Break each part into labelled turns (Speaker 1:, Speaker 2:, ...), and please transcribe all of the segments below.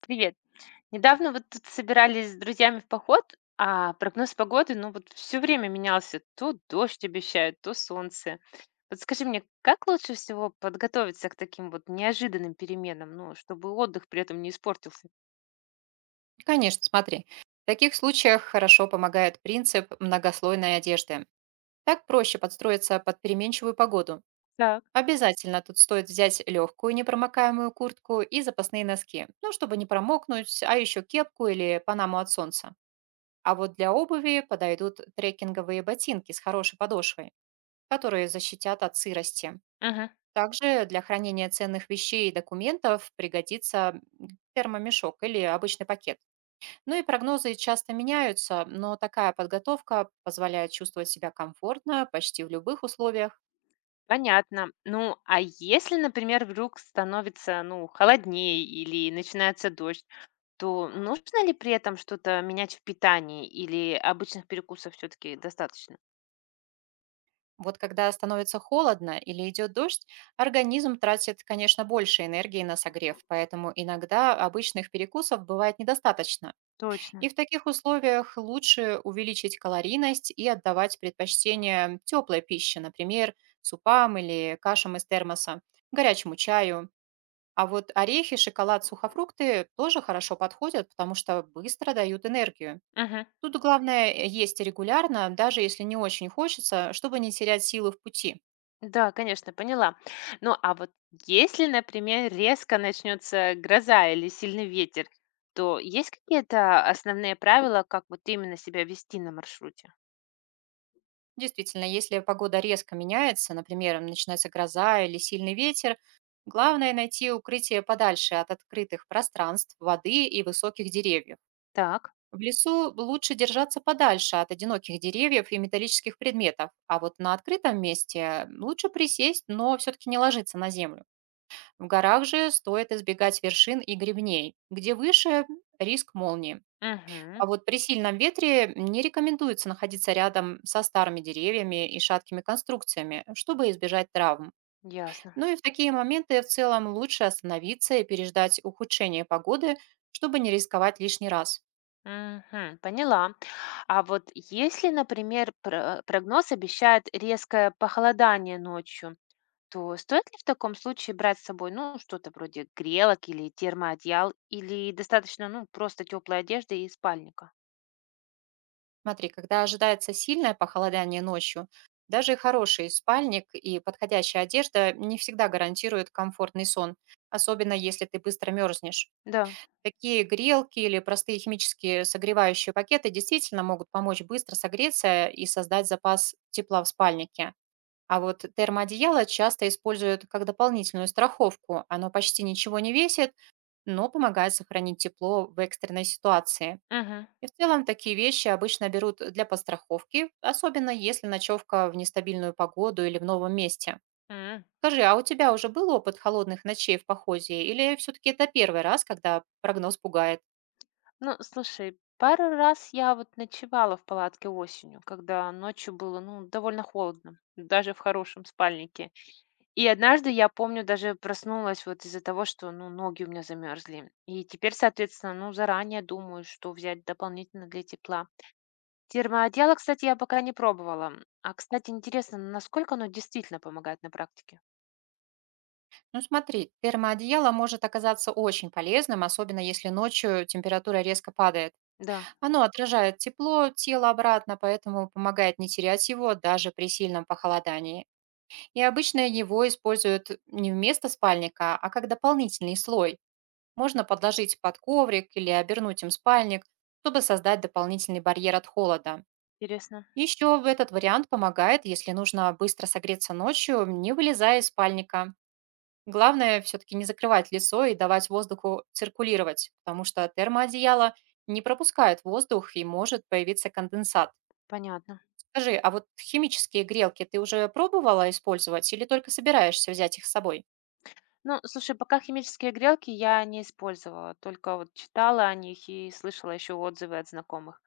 Speaker 1: Привет. Недавно вот тут собирались с друзьями в поход, а прогноз погоды, ну вот все время менялся. То дождь обещают, то солнце. Вот скажи мне, как лучше всего подготовиться к таким вот неожиданным переменам, ну, чтобы отдых при этом не испортился?
Speaker 2: Конечно, смотри. В таких случаях хорошо помогает принцип многослойной одежды. Так проще подстроиться под переменчивую погоду.
Speaker 1: Так.
Speaker 2: Обязательно тут стоит взять легкую непромокаемую куртку и запасные носки, ну, чтобы не промокнуть, а еще кепку или панаму от солнца. А вот для обуви подойдут трекинговые ботинки с хорошей подошвой, которые защитят от сырости.
Speaker 1: Мгм.
Speaker 2: Также для хранения ценных вещей и документов пригодится термомешок или обычный пакет. Ну и прогнозы часто меняются, но такая подготовка позволяет чувствовать себя комфортно почти в любых условиях.
Speaker 1: Понятно. Ну, а если, например, вдруг становится, ну, холоднее или начинается дождь, то нужно ли при этом что-то менять в питании или обычных перекусов все-таки достаточно?
Speaker 2: Вот когда становится холодно или идет дождь, организм тратит, конечно, больше энергии на согрев, поэтому иногда обычных перекусов бывает недостаточно. И
Speaker 1: Точно.
Speaker 2: в таких условиях лучше увеличить калорийность и отдавать предпочтение теплой пище, например, супам или кашам из термоса, горячему чаю. А вот орехи, шоколад, сухофрукты тоже хорошо подходят, потому что быстро дают энергию.
Speaker 1: Мгм.
Speaker 2: Тут главное есть регулярно, даже если не очень хочется, чтобы не терять силы в пути.
Speaker 1: Да, конечно, поняла. Ну, а вот если, например, резко начнется гроза или сильный ветер, то есть какие-то основные правила, как вот именно себя вести на маршруте?
Speaker 2: Действительно, если погода резко меняется, например, начинается гроза или сильный ветер, главное найти укрытие подальше от открытых пространств, воды и высоких деревьев.
Speaker 1: Так.
Speaker 2: В лесу лучше держаться подальше от одиноких деревьев и металлических предметов, а вот на открытом месте лучше присесть, но все-таки не ложиться на землю. В горах же стоит избегать вершин и гребней, где выше риск молнии.
Speaker 1: Угу,
Speaker 2: А вот при сильном ветре не рекомендуется находиться рядом со старыми деревьями и шаткими конструкциями, чтобы избежать травм.
Speaker 1: ясно.
Speaker 2: Ну и в такие моменты в целом лучше остановиться и переждать ухудшение погоды, чтобы не рисковать лишний раз.
Speaker 1: Мгм, поняла. А вот если, например, прогноз обещает резкое похолодание ночью, то стоит ли в таком случае брать с собой, ну, что-то вроде грелок или термоодеял, или достаточно, ну, просто теплой одежды и спальника?
Speaker 2: Смотри, когда ожидается сильное похолодание ночью, даже хороший спальник и подходящая одежда не всегда гарантируют комфортный сон, особенно если ты быстро мерзнешь.
Speaker 1: Да.
Speaker 2: Такие грелки или простые химические согревающие пакеты действительно могут помочь быстро согреться и создать запас тепла в спальнике. А вот термоодеяло часто используют как дополнительную страховку. Оно почти ничего не весит, но помогает сохранить тепло в экстренной ситуации.
Speaker 1: Мгм.
Speaker 2: И в целом такие вещи обычно берут для подстраховки, особенно если ночевка в нестабильную погоду или в новом месте.
Speaker 1: М.
Speaker 2: Скажи, а у тебя уже был опыт холодных ночей в походе или все-таки это первый раз, когда прогноз пугает?
Speaker 1: Ну, слушай, пару раз я вот ночевала в палатке осенью, когда ночью было, ну, довольно холодно, даже в хорошем спальнике. И однажды, я помню, даже проснулась вот из-за того, что, ну, ноги у меня замерзли. И теперь, соответственно, ну, заранее думаю, что взять дополнительно для тепла. Термоодеяло, кстати, я пока не пробовала. А, кстати, интересно, насколько оно действительно помогает на практике?
Speaker 2: Ну смотри, термоодеяло может оказаться очень полезным, особенно если ночью температура резко падает.
Speaker 1: Да,
Speaker 2: Оно отражает тепло тела обратно, поэтому помогает не терять его даже при сильном похолодании. И обычно его используют не вместо спальника, а как дополнительный слой. Можно подложить под коврик или обернуть им спальник, чтобы создать дополнительный барьер от холода.
Speaker 1: интересно.
Speaker 2: Еще этот вариант помогает, если нужно быстро согреться ночью, не вылезая из спальника. Главное все-таки не закрывать лицо и давать воздуху циркулировать, потому что термоодеяло не пропускает воздух и может появиться конденсат.
Speaker 1: Понятно.
Speaker 2: Скажи, а вот химические грелки ты уже пробовала использовать или только собираешься взять их с собой?
Speaker 1: Ну, слушай, пока химические грелки я не использовала, только вот читала о них и слышала еще отзывы от знакомых.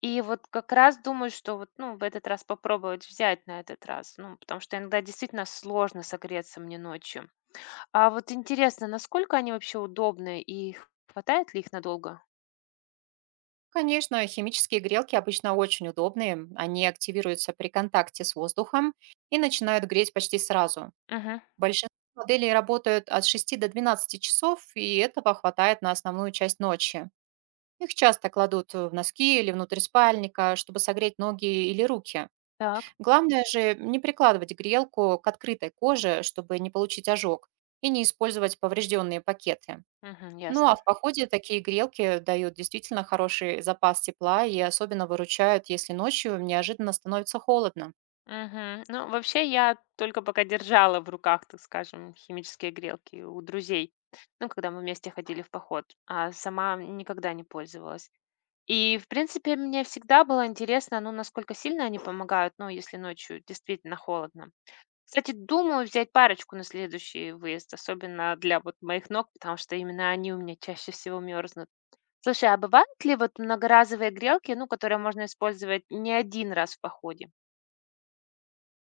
Speaker 1: И вот как раз думаю, что вот, ну, в этот раз попробовать взять на этот раз, ну, потому что иногда действительно сложно согреться мне ночью. А вот интересно, насколько они вообще удобны и хватает ли их надолго?
Speaker 2: Конечно, химические грелки обычно очень удобные. Они активируются при контакте с воздухом и начинают греть почти сразу.
Speaker 1: Угу.
Speaker 2: Большинство моделей работают от 6 до 12 часов, и этого хватает на основную часть ночи. Их часто кладут в носки или внутрь спальника, чтобы согреть ноги или руки.
Speaker 1: Так.
Speaker 2: Главное же не прикладывать грелку к открытой коже, чтобы не получить ожог, и не использовать поврежденные пакеты.
Speaker 1: Угу,
Speaker 2: Ну а
Speaker 1: ясно.
Speaker 2: в походе такие грелки дают действительно хороший запас тепла и особенно выручают, если ночью неожиданно становится холодно.
Speaker 1: Мгм. Ну, вообще, я только пока держала в руках, так скажем, химические грелки у друзей. Ну, когда мы вместе ходили в поход, а сама никогда не пользовалась. И, в принципе, мне всегда было интересно, ну, насколько сильно они помогают, ну, если ночью действительно холодно. Кстати, думаю взять парочку на следующий выезд, особенно для вот моих ног, потому что именно они у меня чаще всего мерзнут. Слушай, а бывают ли вот многоразовые грелки, ну, которые можно использовать не один раз в походе?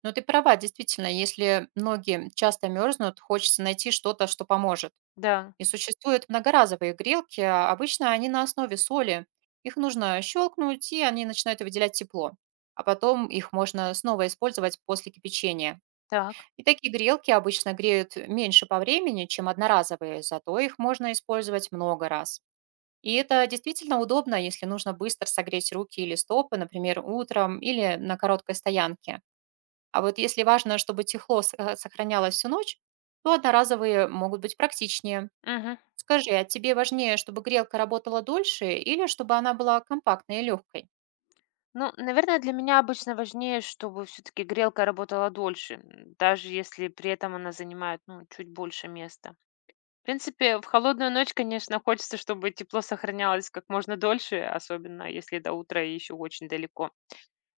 Speaker 2: Но ты права, действительно, если ноги часто мерзнут, хочется найти что-то, что поможет.
Speaker 1: Да,
Speaker 2: И существуют многоразовые грелки, а обычно они на основе соли. Их нужно щелкнуть, и они начинают выделять тепло. А потом их можно снова использовать после кипячения.
Speaker 1: так.
Speaker 2: И такие грелки обычно греют меньше по времени, чем одноразовые, зато их можно использовать много раз. И это действительно удобно, если нужно быстро согреть руки или стопы, например, утром или на короткой стоянке. А вот если важно, чтобы тепло сохранялось всю ночь, то одноразовые могут быть практичнее.
Speaker 1: Мгм.
Speaker 2: Скажи, а тебе важнее, чтобы грелка работала дольше или чтобы она была компактной и легкой?
Speaker 1: Ну, наверное, для меня обычно важнее, чтобы все-таки грелка работала дольше, даже если при этом она занимает, ну, чуть больше места. В принципе, в холодную ночь, конечно, хочется, чтобы тепло сохранялось как можно дольше, особенно если до утра еще очень далеко.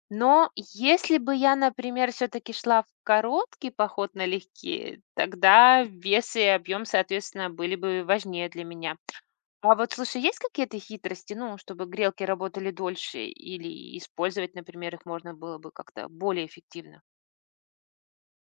Speaker 1: Но если бы я, например, все-таки шла в короткий поход налегке, тогда вес и объем, соответственно, были бы важнее для меня. А вот слушай, есть какие-то хитрости, ну, чтобы грелки работали дольше или использовать, например, их можно было бы как-то более эффективно?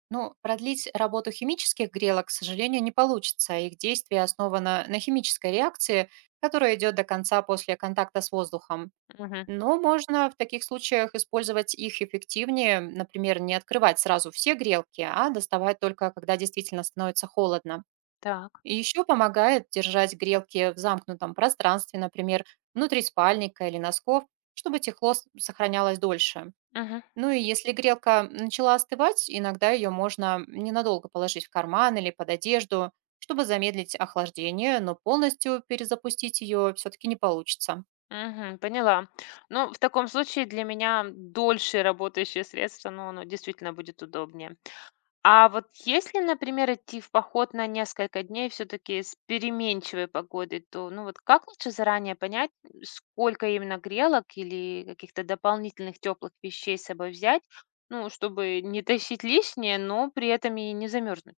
Speaker 2: Ну, продлить работу химических грелок, к сожалению, не получится. Их действие основано на химической реакции, которая идет до конца после контакта с воздухом.
Speaker 1: Мгм.
Speaker 2: Но можно в таких случаях использовать их эффективнее, например, не открывать сразу все грелки, а доставать только, когда действительно становится холодно.
Speaker 1: Так.
Speaker 2: И еще помогает держать грелки в замкнутом пространстве, например, внутри спальника или носков, чтобы тепло сохранялось дольше.
Speaker 1: Мгм.
Speaker 2: Ну и если грелка начала остывать, иногда ее можно ненадолго положить в карман или под одежду, чтобы замедлить охлаждение, но полностью перезапустить ее все-таки не получится.
Speaker 1: Мгм. Поняла. Ну, в таком случае для меня дольше работающее средство, но оно действительно будет удобнее. А вот если, например, идти в поход на несколько дней все-таки с переменчивой погодой, то ну вот как лучше заранее понять, сколько именно грелок или каких-то дополнительных теплых вещей с собой взять, ну, чтобы не тащить лишнее, но при этом и не замерзнуть?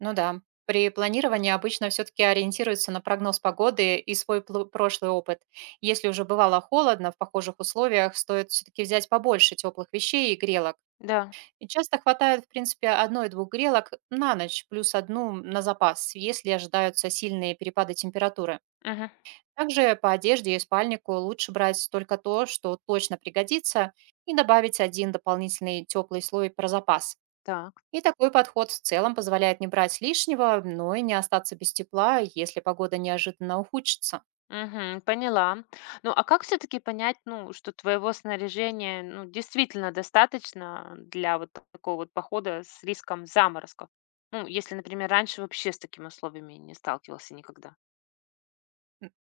Speaker 2: Ну да, при планировании обычно все-таки ориентируются на прогноз погоды и свой прошлый опыт. Если уже бывало холодно в похожих условиях, стоит все-таки взять побольше теплых вещей и грелок.
Speaker 1: Да.
Speaker 2: И часто хватает, в принципе, одной-двух грелок на ночь, плюс одну на запас, если ожидаются сильные перепады температуры.
Speaker 1: Мгм.
Speaker 2: Также по одежде и спальнику лучше брать только то, что точно пригодится, и добавить один дополнительный теплый слой про запас.
Speaker 1: Так.
Speaker 2: И такой подход в целом позволяет не брать лишнего, но и не остаться без тепла, если погода неожиданно ухудшится.
Speaker 1: Мгм. Поняла. Ну, а как все-таки понять, ну, что твоего снаряжения, ну, действительно достаточно для вот такого вот похода с риском заморозков? Ну, если, например, раньше вообще с такими условиями не сталкивался никогда.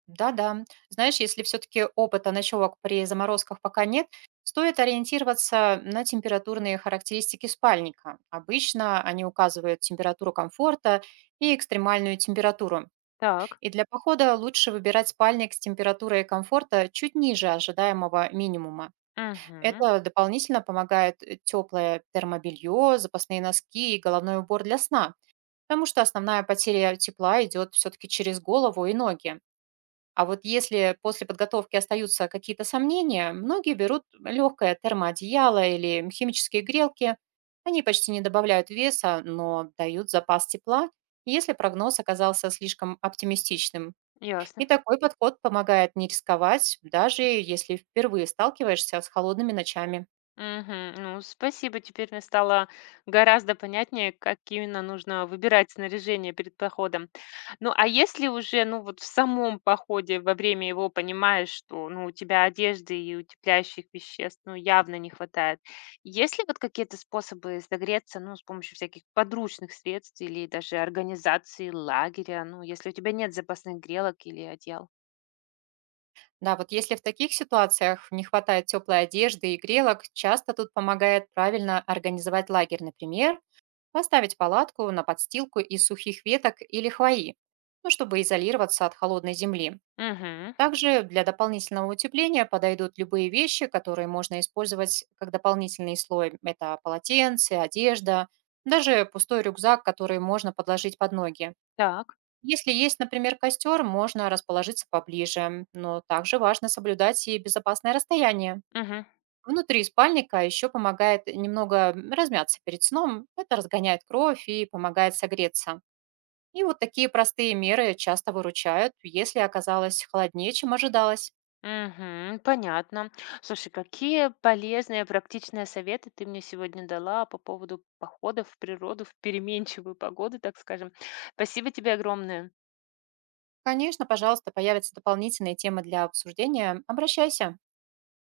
Speaker 2: Да-да. Знаешь, если все-таки опыта ночевок при заморозках пока нет, стоит ориентироваться на температурные характеристики спальника. Обычно они указывают температуру комфорта и экстремальную температуру.
Speaker 1: Так.
Speaker 2: И для похода лучше выбирать спальник с температурой комфорта чуть ниже ожидаемого минимума.
Speaker 1: Угу.
Speaker 2: Это дополнительно помогает теплое термобелье, запасные носки и головной убор для сна, потому что основная потеря тепла идет все-таки через голову и ноги. А вот если после подготовки остаются какие-то сомнения, многие берут легкое термоодеяло или химические грелки. Они почти не добавляют веса, но дают запас тепла, если прогноз оказался слишком оптимистичным.
Speaker 1: Ясно.
Speaker 2: И такой подход помогает не рисковать, даже если впервые сталкиваешься с холодными ночами.
Speaker 1: Мгм. Ну, спасибо. Теперь мне стало гораздо понятнее, как именно нужно выбирать снаряжение перед походом. Ну, а если уже, ну, вот в самом походе во время его понимаешь, что, ну, у тебя одежды и утепляющих веществ, ну, явно не хватает. Есть ли вот какие-то способы согреться, ну, с помощью всяких подручных средств или даже организации лагеря, ну, если у тебя нет запасных грелок или одеял?
Speaker 2: Да, вот если в таких ситуациях не хватает теплой одежды и грелок, часто тут помогает правильно организовать лагерь, например, поставить палатку на подстилку из сухих веток или хвои, ну, чтобы изолироваться от холодной земли.
Speaker 1: Угу.
Speaker 2: Также для дополнительного утепления подойдут любые вещи, которые можно использовать как дополнительный слой. Это полотенце, одежда, даже пустой рюкзак, который можно подложить под ноги.
Speaker 1: Так.
Speaker 2: Если есть, например, костер, можно расположиться поближе, но также важно соблюдать и безопасное расстояние.
Speaker 1: Мгм.
Speaker 2: Внутри спальника еще помогает немного размяться перед сном. Это разгоняет кровь и помогает согреться. И вот такие простые меры часто выручают, если оказалось холоднее, чем ожидалось.
Speaker 1: Мгм. Понятно. Слушай, какие полезные, практичные советы ты мне сегодня дала по поводу походов в природу в переменчивую погоду, так скажем. Спасибо тебе огромное.
Speaker 2: Конечно, пожалуйста, появятся дополнительные темы для обсуждения. Обращайся.